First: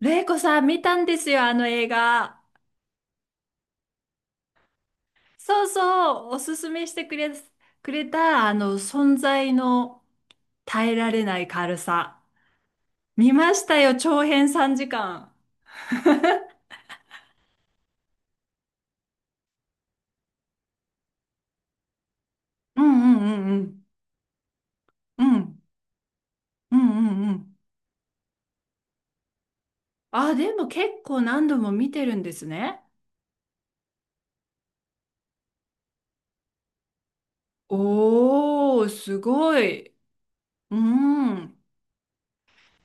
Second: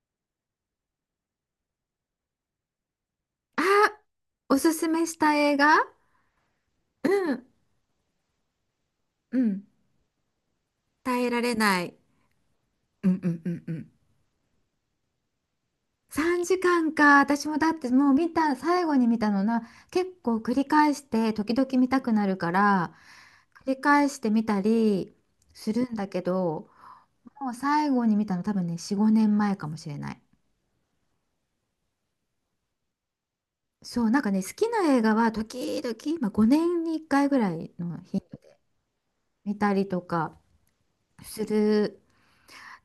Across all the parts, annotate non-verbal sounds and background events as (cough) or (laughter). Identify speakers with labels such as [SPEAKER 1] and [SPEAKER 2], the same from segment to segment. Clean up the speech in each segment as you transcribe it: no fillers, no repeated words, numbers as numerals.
[SPEAKER 1] レイコさん見たんですよ、あの映画。
[SPEAKER 2] あ、おすすめした映
[SPEAKER 1] そう
[SPEAKER 2] 画。
[SPEAKER 1] そう、おすすめして
[SPEAKER 2] う
[SPEAKER 1] くれ、
[SPEAKER 2] ん、
[SPEAKER 1] くれた、存
[SPEAKER 2] う
[SPEAKER 1] 在
[SPEAKER 2] ん。
[SPEAKER 1] の耐えられ
[SPEAKER 2] 耐え
[SPEAKER 1] な
[SPEAKER 2] ら
[SPEAKER 1] い
[SPEAKER 2] れ
[SPEAKER 1] 軽
[SPEAKER 2] ない。
[SPEAKER 1] さ。
[SPEAKER 2] うんう
[SPEAKER 1] 見
[SPEAKER 2] んう
[SPEAKER 1] ま
[SPEAKER 2] ん
[SPEAKER 1] し
[SPEAKER 2] う
[SPEAKER 1] た
[SPEAKER 2] ん。
[SPEAKER 1] よ、長編3時間。
[SPEAKER 2] 3時間かんか。私もだってもう見た、最後に見たのな、結構繰り返して、時々見たくなるか
[SPEAKER 1] う
[SPEAKER 2] ら、
[SPEAKER 1] んうんうんう
[SPEAKER 2] 繰り
[SPEAKER 1] ん。
[SPEAKER 2] 返して見たり
[SPEAKER 1] うん
[SPEAKER 2] するんだけど、
[SPEAKER 1] うんうんう
[SPEAKER 2] もう
[SPEAKER 1] ん。
[SPEAKER 2] 最後に見たの多分ね、4、5年前かもしれない。
[SPEAKER 1] あ、でも結構何度も見てるんですね。
[SPEAKER 2] そう、なんかね、好きな映画は時々、まあ、5年に1回ぐらいの頻度で
[SPEAKER 1] おー、す
[SPEAKER 2] 見
[SPEAKER 1] ご
[SPEAKER 2] たり
[SPEAKER 1] い。
[SPEAKER 2] とか
[SPEAKER 1] う
[SPEAKER 2] す
[SPEAKER 1] ん。
[SPEAKER 2] る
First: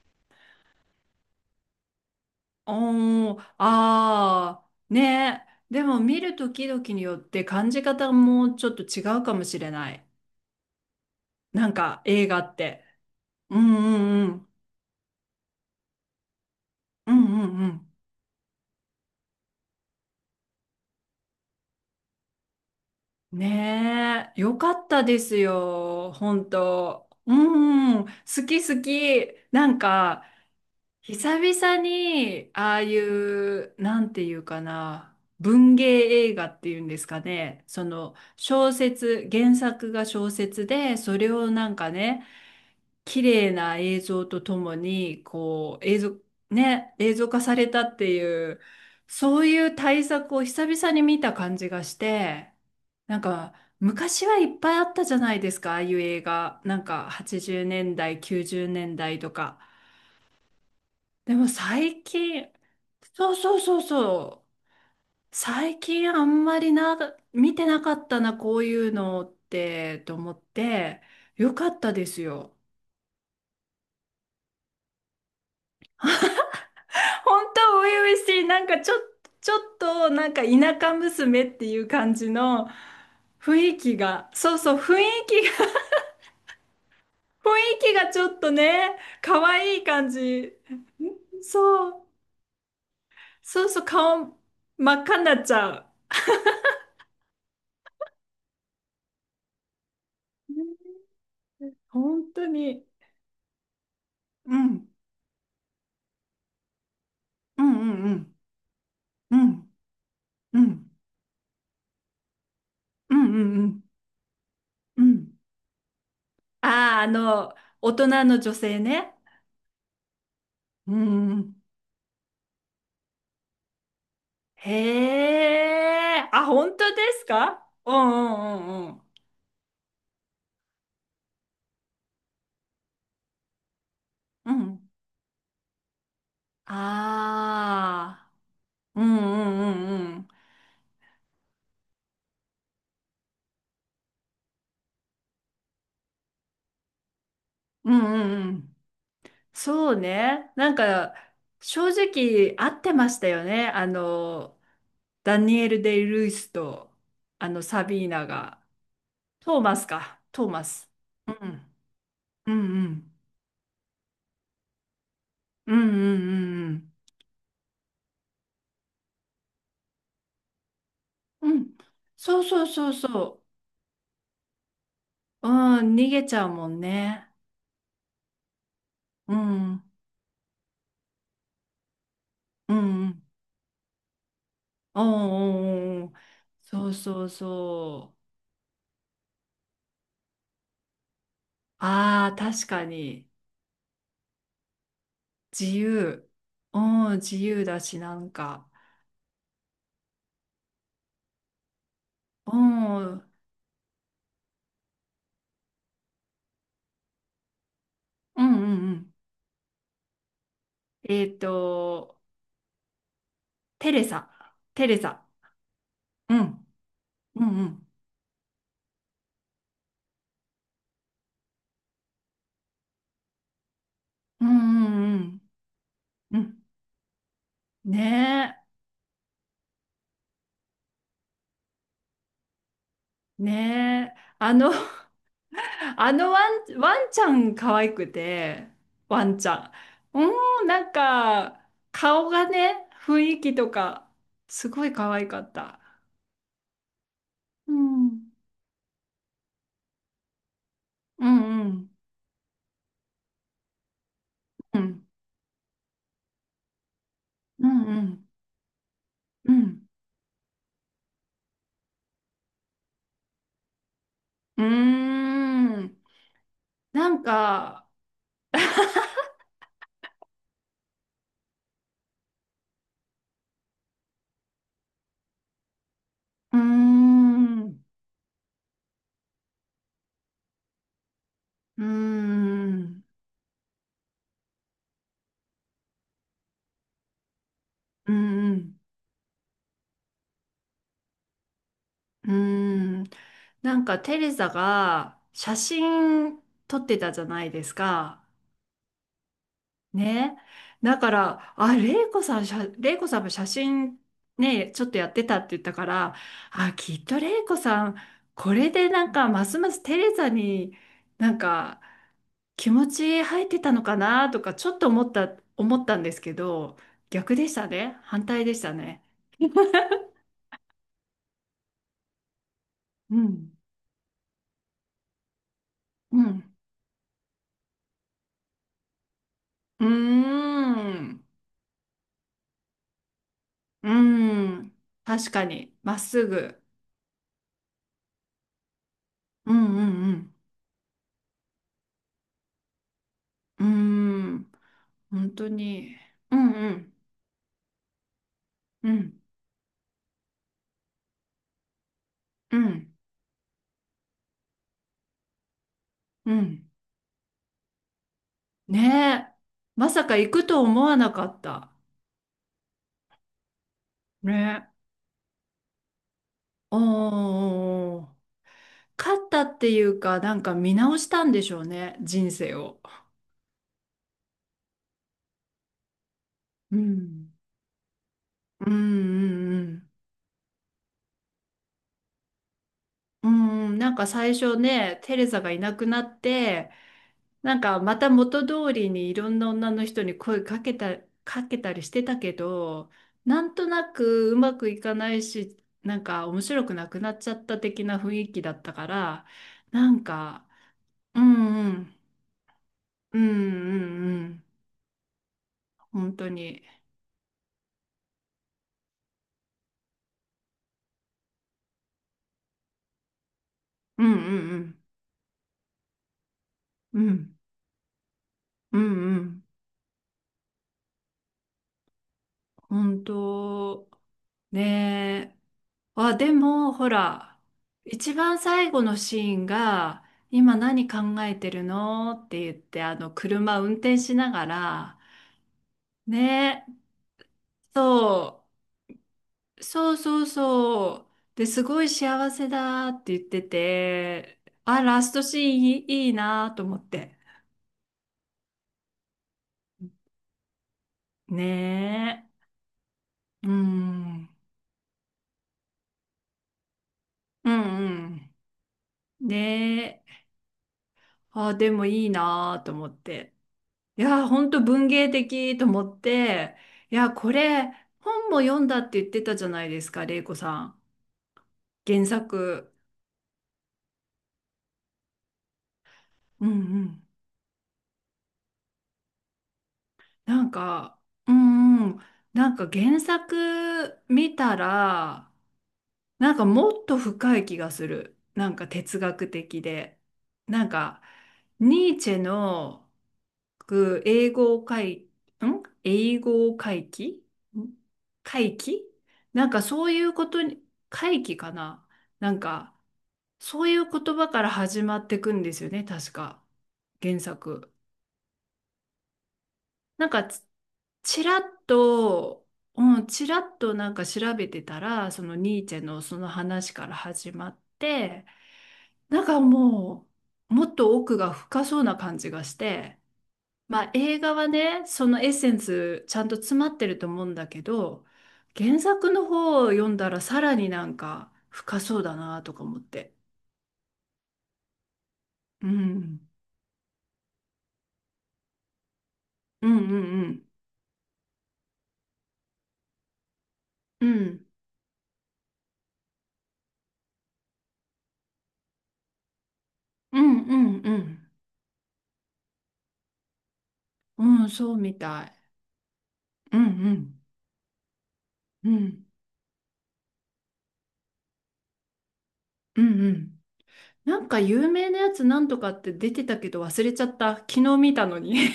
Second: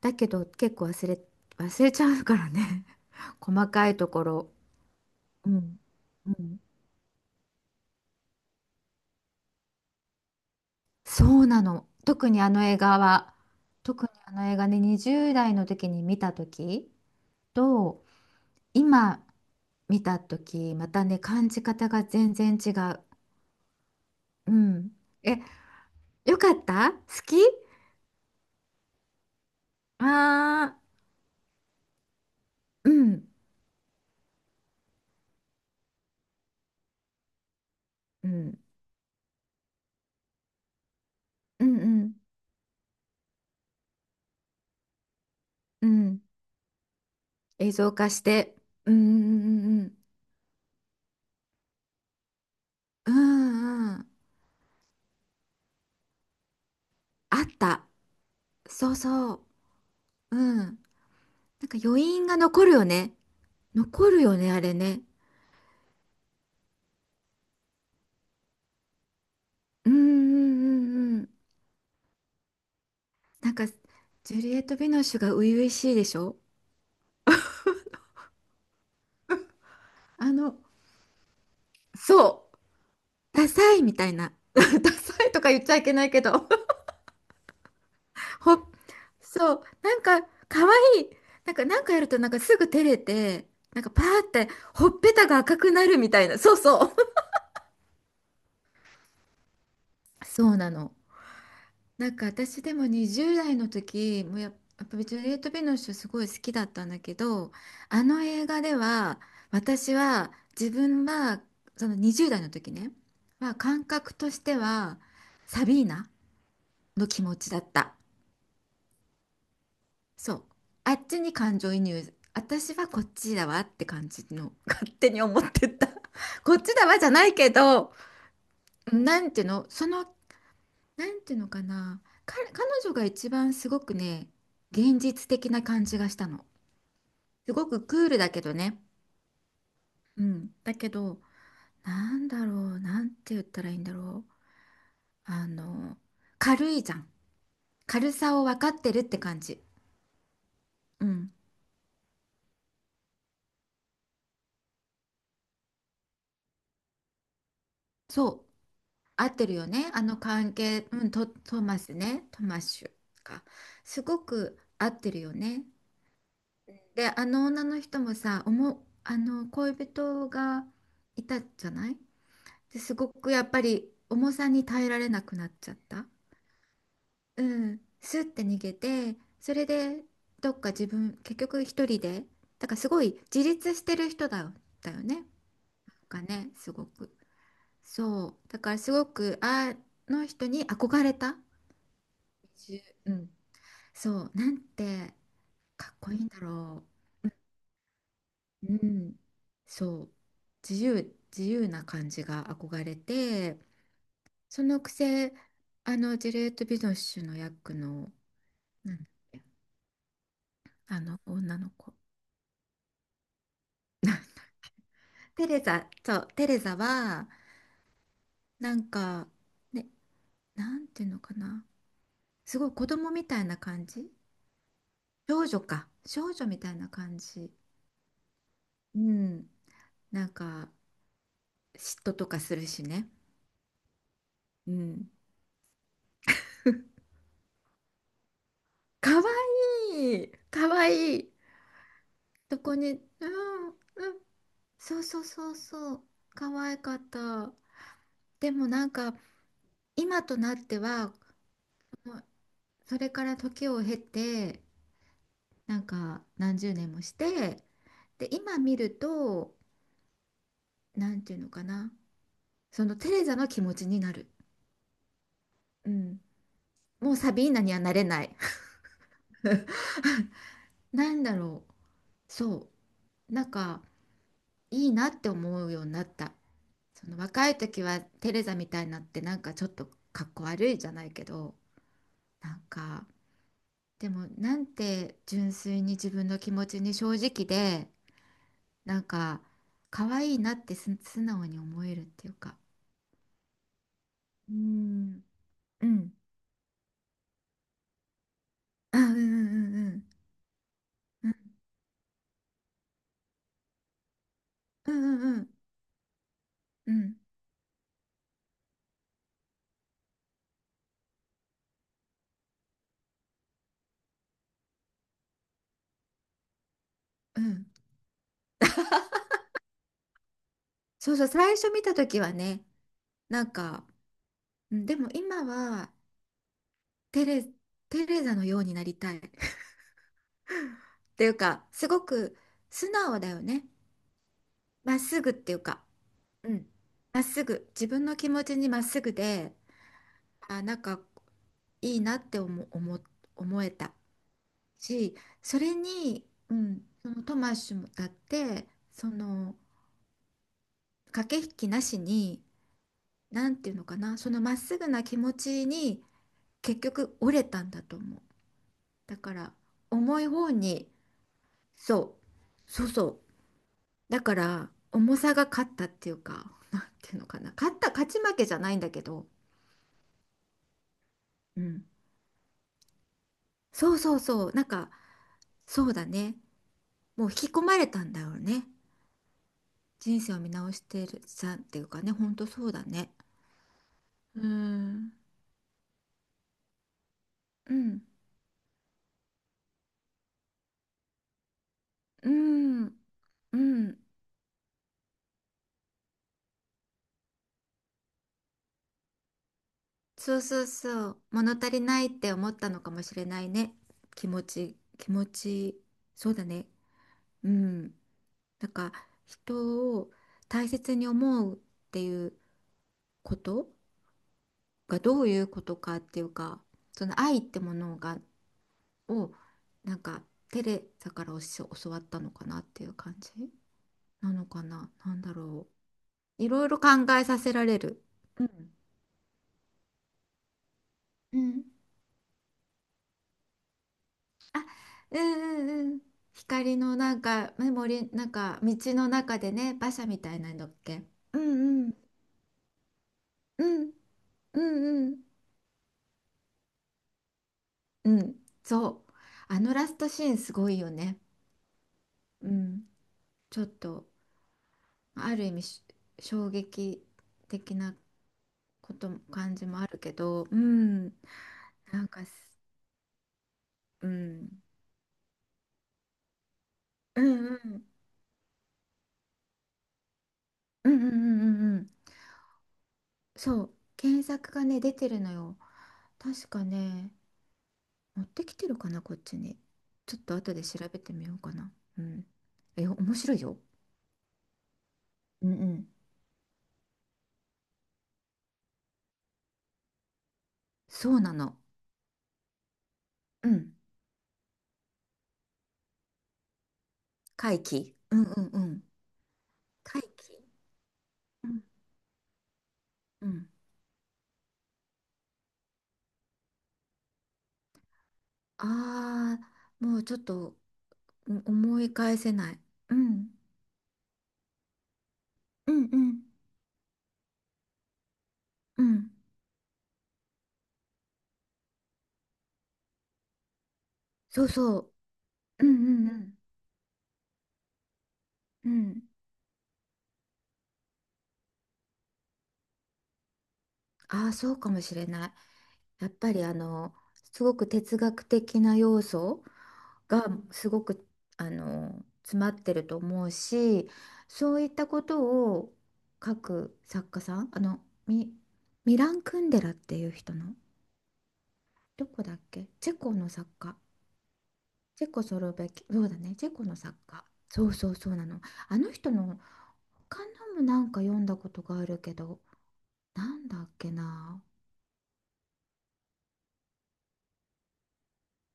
[SPEAKER 2] だけど結構忘れちゃうからね
[SPEAKER 1] お
[SPEAKER 2] (laughs)
[SPEAKER 1] ー、
[SPEAKER 2] 細かいところ。
[SPEAKER 1] あー、ね。
[SPEAKER 2] うん。
[SPEAKER 1] でも見
[SPEAKER 2] う
[SPEAKER 1] ると
[SPEAKER 2] ん。
[SPEAKER 1] きどきによって感じ方もちょっと違うかもしれない。
[SPEAKER 2] そうな
[SPEAKER 1] なん
[SPEAKER 2] の。
[SPEAKER 1] か映画って。うんう
[SPEAKER 2] 特に
[SPEAKER 1] んう
[SPEAKER 2] あの
[SPEAKER 1] ん。
[SPEAKER 2] 映画ね、20代の時に見た時
[SPEAKER 1] うんうんう
[SPEAKER 2] と、今見た時、またね、感じ方が全然違う。
[SPEAKER 1] ん。ねえ、
[SPEAKER 2] う
[SPEAKER 1] よかっ
[SPEAKER 2] ん。
[SPEAKER 1] たです
[SPEAKER 2] え、
[SPEAKER 1] よ。
[SPEAKER 2] よ
[SPEAKER 1] 本
[SPEAKER 2] かった好
[SPEAKER 1] 当。う
[SPEAKER 2] き
[SPEAKER 1] んうん。好き好き。
[SPEAKER 2] ああ
[SPEAKER 1] 久々に、ああ
[SPEAKER 2] ー、う
[SPEAKER 1] い
[SPEAKER 2] ん。
[SPEAKER 1] う、なんていうかな、文芸映画っていうんですかね。その、
[SPEAKER 2] うん。
[SPEAKER 1] 小説、原作が小説で、それを
[SPEAKER 2] う
[SPEAKER 1] なん
[SPEAKER 2] ん
[SPEAKER 1] か
[SPEAKER 2] うん
[SPEAKER 1] ね、綺麗な映像とともに、こう、
[SPEAKER 2] う
[SPEAKER 1] 映像、
[SPEAKER 2] ん。
[SPEAKER 1] ね、映像化され
[SPEAKER 2] 映
[SPEAKER 1] た
[SPEAKER 2] 像
[SPEAKER 1] って
[SPEAKER 2] 化し
[SPEAKER 1] い
[SPEAKER 2] て。
[SPEAKER 1] う、
[SPEAKER 2] うんう
[SPEAKER 1] そう
[SPEAKER 2] ん
[SPEAKER 1] い
[SPEAKER 2] う
[SPEAKER 1] う
[SPEAKER 2] んうん。
[SPEAKER 1] 対策を久々に見た感じがして、
[SPEAKER 2] う
[SPEAKER 1] なんか、
[SPEAKER 2] んうん。
[SPEAKER 1] 昔はいっぱいあったじゃないですか、ああいう映画。なんか、
[SPEAKER 2] あっ
[SPEAKER 1] 80年
[SPEAKER 2] た。
[SPEAKER 1] 代、90年
[SPEAKER 2] そう
[SPEAKER 1] 代と
[SPEAKER 2] そう。
[SPEAKER 1] か。
[SPEAKER 2] うん。
[SPEAKER 1] でも
[SPEAKER 2] なんか
[SPEAKER 1] 最
[SPEAKER 2] 余韻が
[SPEAKER 1] 近、
[SPEAKER 2] 残るよね。
[SPEAKER 1] そうそうそう
[SPEAKER 2] 残るよ
[SPEAKER 1] そ
[SPEAKER 2] ね、あれね。
[SPEAKER 1] う、最近あんまりな、見てなかったな、こういうのっ
[SPEAKER 2] うんう
[SPEAKER 1] て、と思っ
[SPEAKER 2] ん
[SPEAKER 1] て、
[SPEAKER 2] うんうん。
[SPEAKER 1] よかったですよ。
[SPEAKER 2] なんか、ジュリエット・ヴィノッシュが初々しいでしょ。
[SPEAKER 1] 本当初々しい、ちょっとな
[SPEAKER 2] あ
[SPEAKER 1] んか田
[SPEAKER 2] の、
[SPEAKER 1] 舎娘っていう感じ
[SPEAKER 2] そ
[SPEAKER 1] の
[SPEAKER 2] う、ダ
[SPEAKER 1] 雰
[SPEAKER 2] サ
[SPEAKER 1] 囲
[SPEAKER 2] いみ
[SPEAKER 1] 気
[SPEAKER 2] たい
[SPEAKER 1] が、
[SPEAKER 2] な。
[SPEAKER 1] そ
[SPEAKER 2] (laughs)
[SPEAKER 1] う
[SPEAKER 2] ダ
[SPEAKER 1] そう、雰囲
[SPEAKER 2] サいと
[SPEAKER 1] 気
[SPEAKER 2] か言っ
[SPEAKER 1] が、
[SPEAKER 2] ちゃいけないけど。(laughs)
[SPEAKER 1] (laughs) 雰囲気がちょっと
[SPEAKER 2] ほ、
[SPEAKER 1] ね、可
[SPEAKER 2] そう、
[SPEAKER 1] 愛い
[SPEAKER 2] なん
[SPEAKER 1] 感
[SPEAKER 2] か、
[SPEAKER 1] じ。
[SPEAKER 2] 可愛い。
[SPEAKER 1] ん
[SPEAKER 2] なんか、なん
[SPEAKER 1] そ
[SPEAKER 2] かや
[SPEAKER 1] う、
[SPEAKER 2] るとなんかすぐ照れて、
[SPEAKER 1] そう
[SPEAKER 2] な
[SPEAKER 1] そ
[SPEAKER 2] ん
[SPEAKER 1] う、
[SPEAKER 2] かパーっ
[SPEAKER 1] 顔
[SPEAKER 2] て、ほ
[SPEAKER 1] 真
[SPEAKER 2] っ
[SPEAKER 1] っ
[SPEAKER 2] ぺ
[SPEAKER 1] 赤に
[SPEAKER 2] た
[SPEAKER 1] な
[SPEAKER 2] が
[SPEAKER 1] っち
[SPEAKER 2] 赤
[SPEAKER 1] ゃ
[SPEAKER 2] くな
[SPEAKER 1] う。
[SPEAKER 2] るみたいな。そうそう。(laughs) そ
[SPEAKER 1] う
[SPEAKER 2] うなの。
[SPEAKER 1] ん
[SPEAKER 2] なん
[SPEAKER 1] 本
[SPEAKER 2] か
[SPEAKER 1] 当
[SPEAKER 2] 私で
[SPEAKER 1] に。
[SPEAKER 2] も20代の時も
[SPEAKER 1] う
[SPEAKER 2] や
[SPEAKER 1] ん、
[SPEAKER 2] っぱりジュリエット・ビノッシュすごい好きだったんだけど、
[SPEAKER 1] う
[SPEAKER 2] あ
[SPEAKER 1] ん、う
[SPEAKER 2] の
[SPEAKER 1] ん、
[SPEAKER 2] 映画では
[SPEAKER 1] うん、うん、
[SPEAKER 2] 私は
[SPEAKER 1] う
[SPEAKER 2] 自
[SPEAKER 1] ん、
[SPEAKER 2] 分はその20代の時ね
[SPEAKER 1] うん、
[SPEAKER 2] は、
[SPEAKER 1] うん、
[SPEAKER 2] 感覚としては
[SPEAKER 1] うん。
[SPEAKER 2] サビーナ
[SPEAKER 1] ああ、
[SPEAKER 2] の気持ちだっ
[SPEAKER 1] 大
[SPEAKER 2] た。
[SPEAKER 1] 人の女性ね。
[SPEAKER 2] そう、あ
[SPEAKER 1] う
[SPEAKER 2] っちに
[SPEAKER 1] ん。
[SPEAKER 2] 感情移入、私はこっちだわって感じの勝手に
[SPEAKER 1] へ
[SPEAKER 2] 思ってた
[SPEAKER 1] え、
[SPEAKER 2] (laughs)
[SPEAKER 1] あ、
[SPEAKER 2] こっ
[SPEAKER 1] 本
[SPEAKER 2] ち
[SPEAKER 1] 当
[SPEAKER 2] だわ
[SPEAKER 1] で
[SPEAKER 2] じゃ
[SPEAKER 1] す
[SPEAKER 2] ないけ
[SPEAKER 1] かう
[SPEAKER 2] ど。
[SPEAKER 1] んうんうん
[SPEAKER 2] なんていうのそのなんていうのかな、彼女が一番すごくね、
[SPEAKER 1] うん。うん。
[SPEAKER 2] 現実的な感じがしたの。すごくクール
[SPEAKER 1] あ
[SPEAKER 2] だけどね。
[SPEAKER 1] あ、うんう
[SPEAKER 2] う
[SPEAKER 1] ん
[SPEAKER 2] ん。だけど、なんだろう、なんて言ったらいいんだろう。あの、軽いじゃん。
[SPEAKER 1] うん
[SPEAKER 2] 軽
[SPEAKER 1] うん。うん
[SPEAKER 2] さを
[SPEAKER 1] うんう
[SPEAKER 2] 分か
[SPEAKER 1] ん。
[SPEAKER 2] ってるって感じ。
[SPEAKER 1] そうね。
[SPEAKER 2] うん。
[SPEAKER 1] 正直合ってましたよね。ダニエル・デイ・ルイスと、あの、サビーナ
[SPEAKER 2] そう。
[SPEAKER 1] が。
[SPEAKER 2] 合ってる
[SPEAKER 1] トー
[SPEAKER 2] よ
[SPEAKER 1] マス
[SPEAKER 2] ね。あの
[SPEAKER 1] か。トー
[SPEAKER 2] 関
[SPEAKER 1] マ
[SPEAKER 2] 係、
[SPEAKER 1] ス。
[SPEAKER 2] うん、
[SPEAKER 1] うん。
[SPEAKER 2] トマスね。ト
[SPEAKER 1] う
[SPEAKER 2] マッ
[SPEAKER 1] ん
[SPEAKER 2] シ
[SPEAKER 1] う
[SPEAKER 2] ュ
[SPEAKER 1] ん。
[SPEAKER 2] か。すごく合ってるよね。
[SPEAKER 1] うんうんうん
[SPEAKER 2] で、あの女の人もさ、あの恋人がいた
[SPEAKER 1] うん。う
[SPEAKER 2] じゃ
[SPEAKER 1] ん。
[SPEAKER 2] ない
[SPEAKER 1] そうそう
[SPEAKER 2] で、
[SPEAKER 1] そう
[SPEAKER 2] すごくや
[SPEAKER 1] そ
[SPEAKER 2] っぱり重さに耐えられなくな
[SPEAKER 1] う。う
[SPEAKER 2] っちゃっ
[SPEAKER 1] ん、
[SPEAKER 2] た。
[SPEAKER 1] 逃げちゃうもんね。
[SPEAKER 2] うん、スッて逃げて、
[SPEAKER 1] うん。
[SPEAKER 2] それ
[SPEAKER 1] うん
[SPEAKER 2] でどっか自分結局一人で、だ
[SPEAKER 1] う
[SPEAKER 2] からすごい
[SPEAKER 1] ん
[SPEAKER 2] 自立してる人だよ、だよ
[SPEAKER 1] うん
[SPEAKER 2] ね。
[SPEAKER 1] うんうんうん。
[SPEAKER 2] がねす
[SPEAKER 1] そ
[SPEAKER 2] ご
[SPEAKER 1] う
[SPEAKER 2] く、
[SPEAKER 1] そうそう。
[SPEAKER 2] そうだからすごくあの人に憧れた。
[SPEAKER 1] ああ、確
[SPEAKER 2] じゅ
[SPEAKER 1] か
[SPEAKER 2] う
[SPEAKER 1] に。
[SPEAKER 2] ん、そうなんて
[SPEAKER 1] 自
[SPEAKER 2] かっこいい
[SPEAKER 1] 由。
[SPEAKER 2] んだ
[SPEAKER 1] う
[SPEAKER 2] ろ
[SPEAKER 1] ん、自由だし、なんか。
[SPEAKER 2] う。うん、そう、自由、自由な感じが
[SPEAKER 1] う
[SPEAKER 2] 憧れ
[SPEAKER 1] ん、うん
[SPEAKER 2] て。そのくせ、あの、ジェレート・ビノッシュの役の、
[SPEAKER 1] うんう
[SPEAKER 2] なんだっ
[SPEAKER 1] ん。
[SPEAKER 2] け、あの、
[SPEAKER 1] えっ
[SPEAKER 2] 女の子。
[SPEAKER 1] と、テレサ。
[SPEAKER 2] (laughs)
[SPEAKER 1] テレサ。
[SPEAKER 2] テレザ、そう、
[SPEAKER 1] う
[SPEAKER 2] テレ
[SPEAKER 1] ん。
[SPEAKER 2] ザは、
[SPEAKER 1] うんうん。
[SPEAKER 2] なんか、ね、なんていうのかな。すごい子供みたいな感じ、
[SPEAKER 1] うんうん
[SPEAKER 2] 少女か。少
[SPEAKER 1] うん。う
[SPEAKER 2] 女み
[SPEAKER 1] ん
[SPEAKER 2] たいな感じ。
[SPEAKER 1] ね
[SPEAKER 2] うん。なんか、嫉妬とかするしね。
[SPEAKER 1] え。ねえ。あの、
[SPEAKER 2] うん。
[SPEAKER 1] (laughs) ワンちゃん可愛くて、
[SPEAKER 2] か
[SPEAKER 1] ワ
[SPEAKER 2] わ
[SPEAKER 1] ンちゃん。
[SPEAKER 2] いい。
[SPEAKER 1] うん、
[SPEAKER 2] か
[SPEAKER 1] な
[SPEAKER 2] わ
[SPEAKER 1] ん
[SPEAKER 2] いい。
[SPEAKER 1] か、顔が
[SPEAKER 2] そこに、
[SPEAKER 1] ね、
[SPEAKER 2] う
[SPEAKER 1] 雰囲気
[SPEAKER 2] ん、
[SPEAKER 1] と
[SPEAKER 2] うん。
[SPEAKER 1] か、すごい
[SPEAKER 2] そう
[SPEAKER 1] 可
[SPEAKER 2] そう
[SPEAKER 1] 愛か
[SPEAKER 2] そ
[SPEAKER 1] っ
[SPEAKER 2] う
[SPEAKER 1] た。
[SPEAKER 2] そう。かわいかった。
[SPEAKER 1] うん、
[SPEAKER 2] でもなんか、今となっては
[SPEAKER 1] うん、うん、
[SPEAKER 2] もう、それから時を経て、
[SPEAKER 1] うん、
[SPEAKER 2] なんか何十年もして、
[SPEAKER 1] うん、うん、
[SPEAKER 2] で今見る
[SPEAKER 1] う
[SPEAKER 2] と、
[SPEAKER 1] ん、
[SPEAKER 2] なんていうのかな、そのテレザの気持ちになる、
[SPEAKER 1] うー
[SPEAKER 2] う
[SPEAKER 1] ん、
[SPEAKER 2] ん、
[SPEAKER 1] な
[SPEAKER 2] もう
[SPEAKER 1] ん
[SPEAKER 2] サビーナには
[SPEAKER 1] か、
[SPEAKER 2] なれない。 (laughs) なんだろう、そうなんか、いいなって思うようになった。
[SPEAKER 1] うー
[SPEAKER 2] その若い
[SPEAKER 1] ん、う
[SPEAKER 2] 時はテレザみたいになってなんかちょっとかっこ悪いじゃないけど、
[SPEAKER 1] ー
[SPEAKER 2] なん
[SPEAKER 1] ん、
[SPEAKER 2] か、でもなんて純粋に自分の気持ちに正直で、
[SPEAKER 1] うんうん、
[SPEAKER 2] なんか可愛いなって素直に思えるって
[SPEAKER 1] う
[SPEAKER 2] い
[SPEAKER 1] ー
[SPEAKER 2] うか。
[SPEAKER 1] ん、なんかテレサ
[SPEAKER 2] うー
[SPEAKER 1] が
[SPEAKER 2] ん、
[SPEAKER 1] 写
[SPEAKER 2] うん、
[SPEAKER 1] 真撮ってたじゃないですか。
[SPEAKER 2] あ、うんうんうん
[SPEAKER 1] ね。だか
[SPEAKER 2] う
[SPEAKER 1] ら、
[SPEAKER 2] ん
[SPEAKER 1] あ、レイコさん、レイコさんも写真ね、ちょっ
[SPEAKER 2] う
[SPEAKER 1] とやっ
[SPEAKER 2] んう
[SPEAKER 1] て
[SPEAKER 2] ん、
[SPEAKER 1] た
[SPEAKER 2] う
[SPEAKER 1] って
[SPEAKER 2] ん
[SPEAKER 1] 言ったから、あ、
[SPEAKER 2] う
[SPEAKER 1] きっ
[SPEAKER 2] ん
[SPEAKER 1] とレイコさん、これでなんか、ますますテレサに、なんか、気持ち入ってたのかなとかちょっと思ったんですけど、逆
[SPEAKER 2] う
[SPEAKER 1] でし
[SPEAKER 2] ん、
[SPEAKER 1] たね。反対でしたね。(laughs)
[SPEAKER 2] そうそう、最初見た時はね、
[SPEAKER 1] う
[SPEAKER 2] なん
[SPEAKER 1] ん。
[SPEAKER 2] か、うん、でも今は、
[SPEAKER 1] うん。
[SPEAKER 2] テレ、テレザのようになりたい (laughs) っ
[SPEAKER 1] うー
[SPEAKER 2] て
[SPEAKER 1] ん。
[SPEAKER 2] いうか、すごく素直だよね。
[SPEAKER 1] うーん。
[SPEAKER 2] まっす
[SPEAKER 1] 確
[SPEAKER 2] ぐっ
[SPEAKER 1] か
[SPEAKER 2] ていう
[SPEAKER 1] に、
[SPEAKER 2] か、
[SPEAKER 1] まっす
[SPEAKER 2] う
[SPEAKER 1] ぐ。
[SPEAKER 2] ん、まっすぐ自分の気持ちにまっすぐ
[SPEAKER 1] う
[SPEAKER 2] で、
[SPEAKER 1] んうん
[SPEAKER 2] あ、なんかいいなって思、思、
[SPEAKER 1] う
[SPEAKER 2] 思えた
[SPEAKER 1] ん。うーん。
[SPEAKER 2] し、
[SPEAKER 1] 本当
[SPEAKER 2] それ
[SPEAKER 1] に。
[SPEAKER 2] に、
[SPEAKER 1] うん
[SPEAKER 2] う
[SPEAKER 1] う
[SPEAKER 2] ん、
[SPEAKER 1] ん
[SPEAKER 2] そのトマッシュもだって、
[SPEAKER 1] う
[SPEAKER 2] そ
[SPEAKER 1] ん。
[SPEAKER 2] の駆け引きなしに、
[SPEAKER 1] うん
[SPEAKER 2] なんていうのかな、そのまっすぐな気持ちに
[SPEAKER 1] うん。
[SPEAKER 2] 結局折れたんだと思う。だ
[SPEAKER 1] ね
[SPEAKER 2] か
[SPEAKER 1] え。
[SPEAKER 2] ら
[SPEAKER 1] まさか
[SPEAKER 2] 重い
[SPEAKER 1] 行く
[SPEAKER 2] 方
[SPEAKER 1] と思
[SPEAKER 2] に、
[SPEAKER 1] わなかった。
[SPEAKER 2] そう、そうそう。だ
[SPEAKER 1] ね
[SPEAKER 2] から
[SPEAKER 1] え。
[SPEAKER 2] 重さが勝ったっていうか、なんていうのかな、勝った
[SPEAKER 1] おー。
[SPEAKER 2] 勝ち負けじゃないんだけ
[SPEAKER 1] 勝
[SPEAKER 2] ど、
[SPEAKER 1] ったっていうか、なんか見直したんでしょ
[SPEAKER 2] う
[SPEAKER 1] う
[SPEAKER 2] ん、
[SPEAKER 1] ね、人生を。
[SPEAKER 2] そうそうそう、なんか、そうだね、
[SPEAKER 1] う
[SPEAKER 2] も
[SPEAKER 1] ん。
[SPEAKER 2] う引き込まれたんだよね。
[SPEAKER 1] うんうん
[SPEAKER 2] 人生を見直してるさんっていうかね、ほんとそうだね。
[SPEAKER 1] うん。うん、なんか最
[SPEAKER 2] うー
[SPEAKER 1] 初ね、
[SPEAKER 2] ん。
[SPEAKER 1] テレザがいなくなって、なん
[SPEAKER 2] う
[SPEAKER 1] かま
[SPEAKER 2] ん、
[SPEAKER 1] た元通りにいろんな女の人に声かけた、かけたりしてた
[SPEAKER 2] う
[SPEAKER 1] けど、
[SPEAKER 2] ん、
[SPEAKER 1] なん
[SPEAKER 2] う
[SPEAKER 1] とな
[SPEAKER 2] ん。
[SPEAKER 1] くうまくいかないし、なんか面白くなくなっちゃった的な雰囲気だったから、なん
[SPEAKER 2] そう
[SPEAKER 1] か、
[SPEAKER 2] そうそ
[SPEAKER 1] う
[SPEAKER 2] う。物
[SPEAKER 1] ん
[SPEAKER 2] 足
[SPEAKER 1] う
[SPEAKER 2] り
[SPEAKER 1] ん、
[SPEAKER 2] ないって思ったのかもし
[SPEAKER 1] うん
[SPEAKER 2] れ
[SPEAKER 1] う
[SPEAKER 2] ないね。
[SPEAKER 1] んう
[SPEAKER 2] 気
[SPEAKER 1] ん、
[SPEAKER 2] 持ち、気持ち、
[SPEAKER 1] 本当
[SPEAKER 2] そうだ
[SPEAKER 1] に、
[SPEAKER 2] ね。うん。なんか、人を大切に思うっていうこと
[SPEAKER 1] うんうん
[SPEAKER 2] がどういうことかっていうか、
[SPEAKER 1] う
[SPEAKER 2] そ
[SPEAKER 1] ん、う
[SPEAKER 2] の
[SPEAKER 1] ん、
[SPEAKER 2] 愛ってものが、
[SPEAKER 1] うんう
[SPEAKER 2] を、
[SPEAKER 1] ん。
[SPEAKER 2] なんか、テレサから教わったのかなっていう
[SPEAKER 1] 本
[SPEAKER 2] 感じ
[SPEAKER 1] 当、
[SPEAKER 2] なのかな。なんだ
[SPEAKER 1] ねえ。
[SPEAKER 2] ろ
[SPEAKER 1] あ、で
[SPEAKER 2] う。いろい
[SPEAKER 1] も、
[SPEAKER 2] ろ
[SPEAKER 1] ほ
[SPEAKER 2] 考え
[SPEAKER 1] ら、
[SPEAKER 2] させられる。
[SPEAKER 1] 一番
[SPEAKER 2] うん、
[SPEAKER 1] 最後のシーンが、今何考え
[SPEAKER 2] う
[SPEAKER 1] てる
[SPEAKER 2] ん、
[SPEAKER 1] のって言って、あの、車運転しなが
[SPEAKER 2] あ、
[SPEAKER 1] ら、
[SPEAKER 2] うんうんうん、
[SPEAKER 1] ねえ、
[SPEAKER 2] 光のなんかメモリ、なん
[SPEAKER 1] そ
[SPEAKER 2] か道の中で
[SPEAKER 1] う、
[SPEAKER 2] ね、
[SPEAKER 1] そ
[SPEAKER 2] 馬
[SPEAKER 1] う
[SPEAKER 2] 車み
[SPEAKER 1] そう
[SPEAKER 2] たいなのっけ、
[SPEAKER 1] そう。
[SPEAKER 2] う
[SPEAKER 1] で、すご
[SPEAKER 2] ん
[SPEAKER 1] い
[SPEAKER 2] うん
[SPEAKER 1] 幸せだって言って
[SPEAKER 2] うん
[SPEAKER 1] て、
[SPEAKER 2] う
[SPEAKER 1] あ、ラス
[SPEAKER 2] んう
[SPEAKER 1] トシーンいい、いいなと思って。
[SPEAKER 2] んうんそう、あのラストシーンすごいよね。
[SPEAKER 1] ね
[SPEAKER 2] うん、
[SPEAKER 1] え、うん、う
[SPEAKER 2] ちょっと、
[SPEAKER 1] ん
[SPEAKER 2] ある意味衝撃
[SPEAKER 1] う
[SPEAKER 2] 的な
[SPEAKER 1] ん。
[SPEAKER 2] ことも感じ
[SPEAKER 1] ね
[SPEAKER 2] もある
[SPEAKER 1] え、
[SPEAKER 2] けど、うん、
[SPEAKER 1] あ、でも
[SPEAKER 2] な
[SPEAKER 1] い
[SPEAKER 2] ん
[SPEAKER 1] い
[SPEAKER 2] かす、
[SPEAKER 1] なと思って。い
[SPEAKER 2] う
[SPEAKER 1] やー、ほんと
[SPEAKER 2] ん、
[SPEAKER 1] 文芸的と思って、いやー、
[SPEAKER 2] う
[SPEAKER 1] こ
[SPEAKER 2] んう
[SPEAKER 1] れ、
[SPEAKER 2] ん
[SPEAKER 1] 本も読んだって言ってたじゃないですか、玲子さん。
[SPEAKER 2] うんうんうんうんうん、
[SPEAKER 1] 原作。
[SPEAKER 2] そう検索がね出てるのよ、
[SPEAKER 1] う
[SPEAKER 2] 確
[SPEAKER 1] んう
[SPEAKER 2] か
[SPEAKER 1] ん。
[SPEAKER 2] ね。持ってきてるかな、こっちに。ちょっと
[SPEAKER 1] なん
[SPEAKER 2] 後で調
[SPEAKER 1] か、
[SPEAKER 2] べてみ
[SPEAKER 1] う
[SPEAKER 2] ようかな。
[SPEAKER 1] んうん。
[SPEAKER 2] うん。
[SPEAKER 1] なんか
[SPEAKER 2] え、
[SPEAKER 1] 原
[SPEAKER 2] 面白
[SPEAKER 1] 作
[SPEAKER 2] いよ。
[SPEAKER 1] 見たら、
[SPEAKER 2] うんうん。
[SPEAKER 1] なんかもっと深い気がする。なんか哲学的で。なんか、
[SPEAKER 2] そうなの。
[SPEAKER 1] ニーチェの、
[SPEAKER 2] うん。
[SPEAKER 1] く英語会、ん英語会議
[SPEAKER 2] 回
[SPEAKER 1] ん
[SPEAKER 2] 帰。うんうん
[SPEAKER 1] 会
[SPEAKER 2] う
[SPEAKER 1] 議
[SPEAKER 2] ん。
[SPEAKER 1] なんかそうい
[SPEAKER 2] 回
[SPEAKER 1] うこ
[SPEAKER 2] 帰。
[SPEAKER 1] とに、会議
[SPEAKER 2] う
[SPEAKER 1] か
[SPEAKER 2] ん
[SPEAKER 1] ななんか、
[SPEAKER 2] うん。
[SPEAKER 1] そういう言葉から始まってくんですよね、確か。原作。
[SPEAKER 2] ああ、もう
[SPEAKER 1] なん
[SPEAKER 2] ちょっ
[SPEAKER 1] かち、
[SPEAKER 2] と、
[SPEAKER 1] ち
[SPEAKER 2] う
[SPEAKER 1] ら
[SPEAKER 2] ん、
[SPEAKER 1] っ
[SPEAKER 2] 思い返せ
[SPEAKER 1] と、
[SPEAKER 2] ない。う
[SPEAKER 1] うん、ち
[SPEAKER 2] ん。
[SPEAKER 1] らっとなんか調べてたら、そのニー
[SPEAKER 2] う
[SPEAKER 1] チェ
[SPEAKER 2] んう
[SPEAKER 1] のそ
[SPEAKER 2] ん
[SPEAKER 1] の話から始まって、
[SPEAKER 2] うん。
[SPEAKER 1] なんかももっと奥が深そうな感じがして、まあ映画
[SPEAKER 2] そ
[SPEAKER 1] は
[SPEAKER 2] うそ
[SPEAKER 1] ね、
[SPEAKER 2] う。
[SPEAKER 1] そのエッセン
[SPEAKER 2] うんう
[SPEAKER 1] ス
[SPEAKER 2] んう
[SPEAKER 1] ちゃんと
[SPEAKER 2] ん。
[SPEAKER 1] 詰まってると思うんだけど、
[SPEAKER 2] う
[SPEAKER 1] 原
[SPEAKER 2] ん。
[SPEAKER 1] 作の方を読んだらさらになんか深そうだなとか思って。
[SPEAKER 2] ああ、そうかもしれない。
[SPEAKER 1] う
[SPEAKER 2] やっ
[SPEAKER 1] ん。
[SPEAKER 2] ぱりあの、すごく哲学的な要素
[SPEAKER 1] うんうん
[SPEAKER 2] が
[SPEAKER 1] うん。
[SPEAKER 2] すごく、あの、詰まってると思うし、
[SPEAKER 1] うん。
[SPEAKER 2] そういったことを書く作家さん、あの、ミ、ミラン・クンデラっていう
[SPEAKER 1] う
[SPEAKER 2] 人
[SPEAKER 1] んう
[SPEAKER 2] の、
[SPEAKER 1] んうん。
[SPEAKER 2] どこだっけ、チェコの作家。
[SPEAKER 1] うん、そうみ
[SPEAKER 2] チェコ
[SPEAKER 1] たい。
[SPEAKER 2] スロベキそうだね、チェ
[SPEAKER 1] うん
[SPEAKER 2] コ
[SPEAKER 1] う
[SPEAKER 2] の作
[SPEAKER 1] ん。
[SPEAKER 2] 家。そうそうそうなの。
[SPEAKER 1] う
[SPEAKER 2] あの
[SPEAKER 1] ん。
[SPEAKER 2] 人の他のもなんか読んだことがあるけど、
[SPEAKER 1] うんう
[SPEAKER 2] な
[SPEAKER 1] ん。
[SPEAKER 2] んだっけ
[SPEAKER 1] なんか
[SPEAKER 2] な。
[SPEAKER 1] 有名なやつなんとかって出てたけど忘れちゃった。昨日見たのに。(laughs)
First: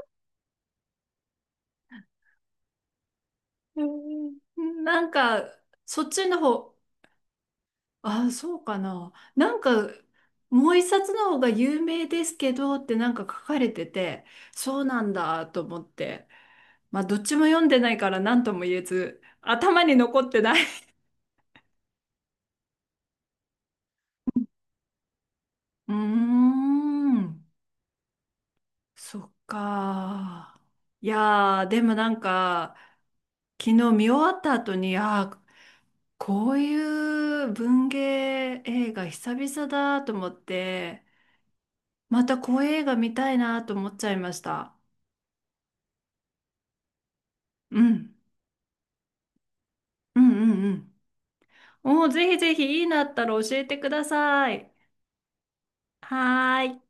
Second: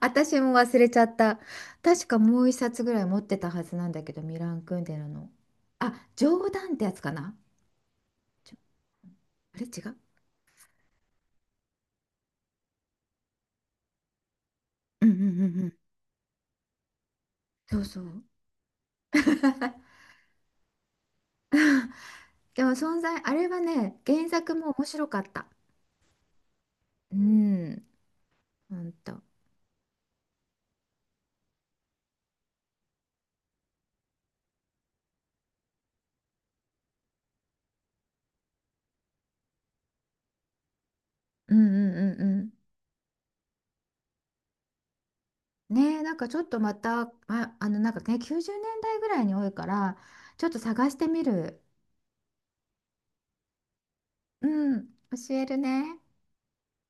[SPEAKER 2] 私も忘れちゃった。確かもう一冊ぐらい持ってたはずなんだけど、ミラン・
[SPEAKER 1] う
[SPEAKER 2] ク
[SPEAKER 1] ん
[SPEAKER 2] ンデ
[SPEAKER 1] な
[SPEAKER 2] ラ
[SPEAKER 1] ん
[SPEAKER 2] の、
[SPEAKER 1] か、
[SPEAKER 2] あ、
[SPEAKER 1] そっちの
[SPEAKER 2] 冗
[SPEAKER 1] 方、
[SPEAKER 2] 談ってやつかな。
[SPEAKER 1] あ、
[SPEAKER 2] ち
[SPEAKER 1] そ
[SPEAKER 2] ょ
[SPEAKER 1] うかな。な
[SPEAKER 2] あ
[SPEAKER 1] ん
[SPEAKER 2] れ違
[SPEAKER 1] か、
[SPEAKER 2] う。
[SPEAKER 1] もう一冊の方が有名ですけどってなんか書かれてて、そうな
[SPEAKER 2] うん
[SPEAKER 1] ん
[SPEAKER 2] うんう
[SPEAKER 1] だと
[SPEAKER 2] んうん。
[SPEAKER 1] 思って。まあ、どっちも読んで
[SPEAKER 2] そう
[SPEAKER 1] ない
[SPEAKER 2] そ
[SPEAKER 1] から
[SPEAKER 2] う。
[SPEAKER 1] 何とも言えず、頭に
[SPEAKER 2] (laughs)
[SPEAKER 1] 残ってない。
[SPEAKER 2] でも存在、あれはね、原作も面白かった。
[SPEAKER 1] うー
[SPEAKER 2] う
[SPEAKER 1] ん、
[SPEAKER 2] ん、ほん
[SPEAKER 1] そ
[SPEAKER 2] と。
[SPEAKER 1] っか。いやー、でもなんか、昨日見終わった後に、あー、こういう文芸映画久々だと思って、
[SPEAKER 2] うんうん
[SPEAKER 1] ま
[SPEAKER 2] う
[SPEAKER 1] た
[SPEAKER 2] ん
[SPEAKER 1] こう
[SPEAKER 2] う
[SPEAKER 1] いう映画見たいなと思っちゃいました。
[SPEAKER 2] ん。ねえ、なんかちょっとまた、あ、あの、
[SPEAKER 1] う
[SPEAKER 2] なんか
[SPEAKER 1] ん。
[SPEAKER 2] ね、90年代ぐらいに多いから、
[SPEAKER 1] うん
[SPEAKER 2] ちょっ
[SPEAKER 1] う
[SPEAKER 2] と
[SPEAKER 1] ん
[SPEAKER 2] 探してみる。
[SPEAKER 1] うん。おー、ぜひぜひいいなったら教えてくだ
[SPEAKER 2] う
[SPEAKER 1] さい。
[SPEAKER 2] ん、教えるね。
[SPEAKER 1] はーい。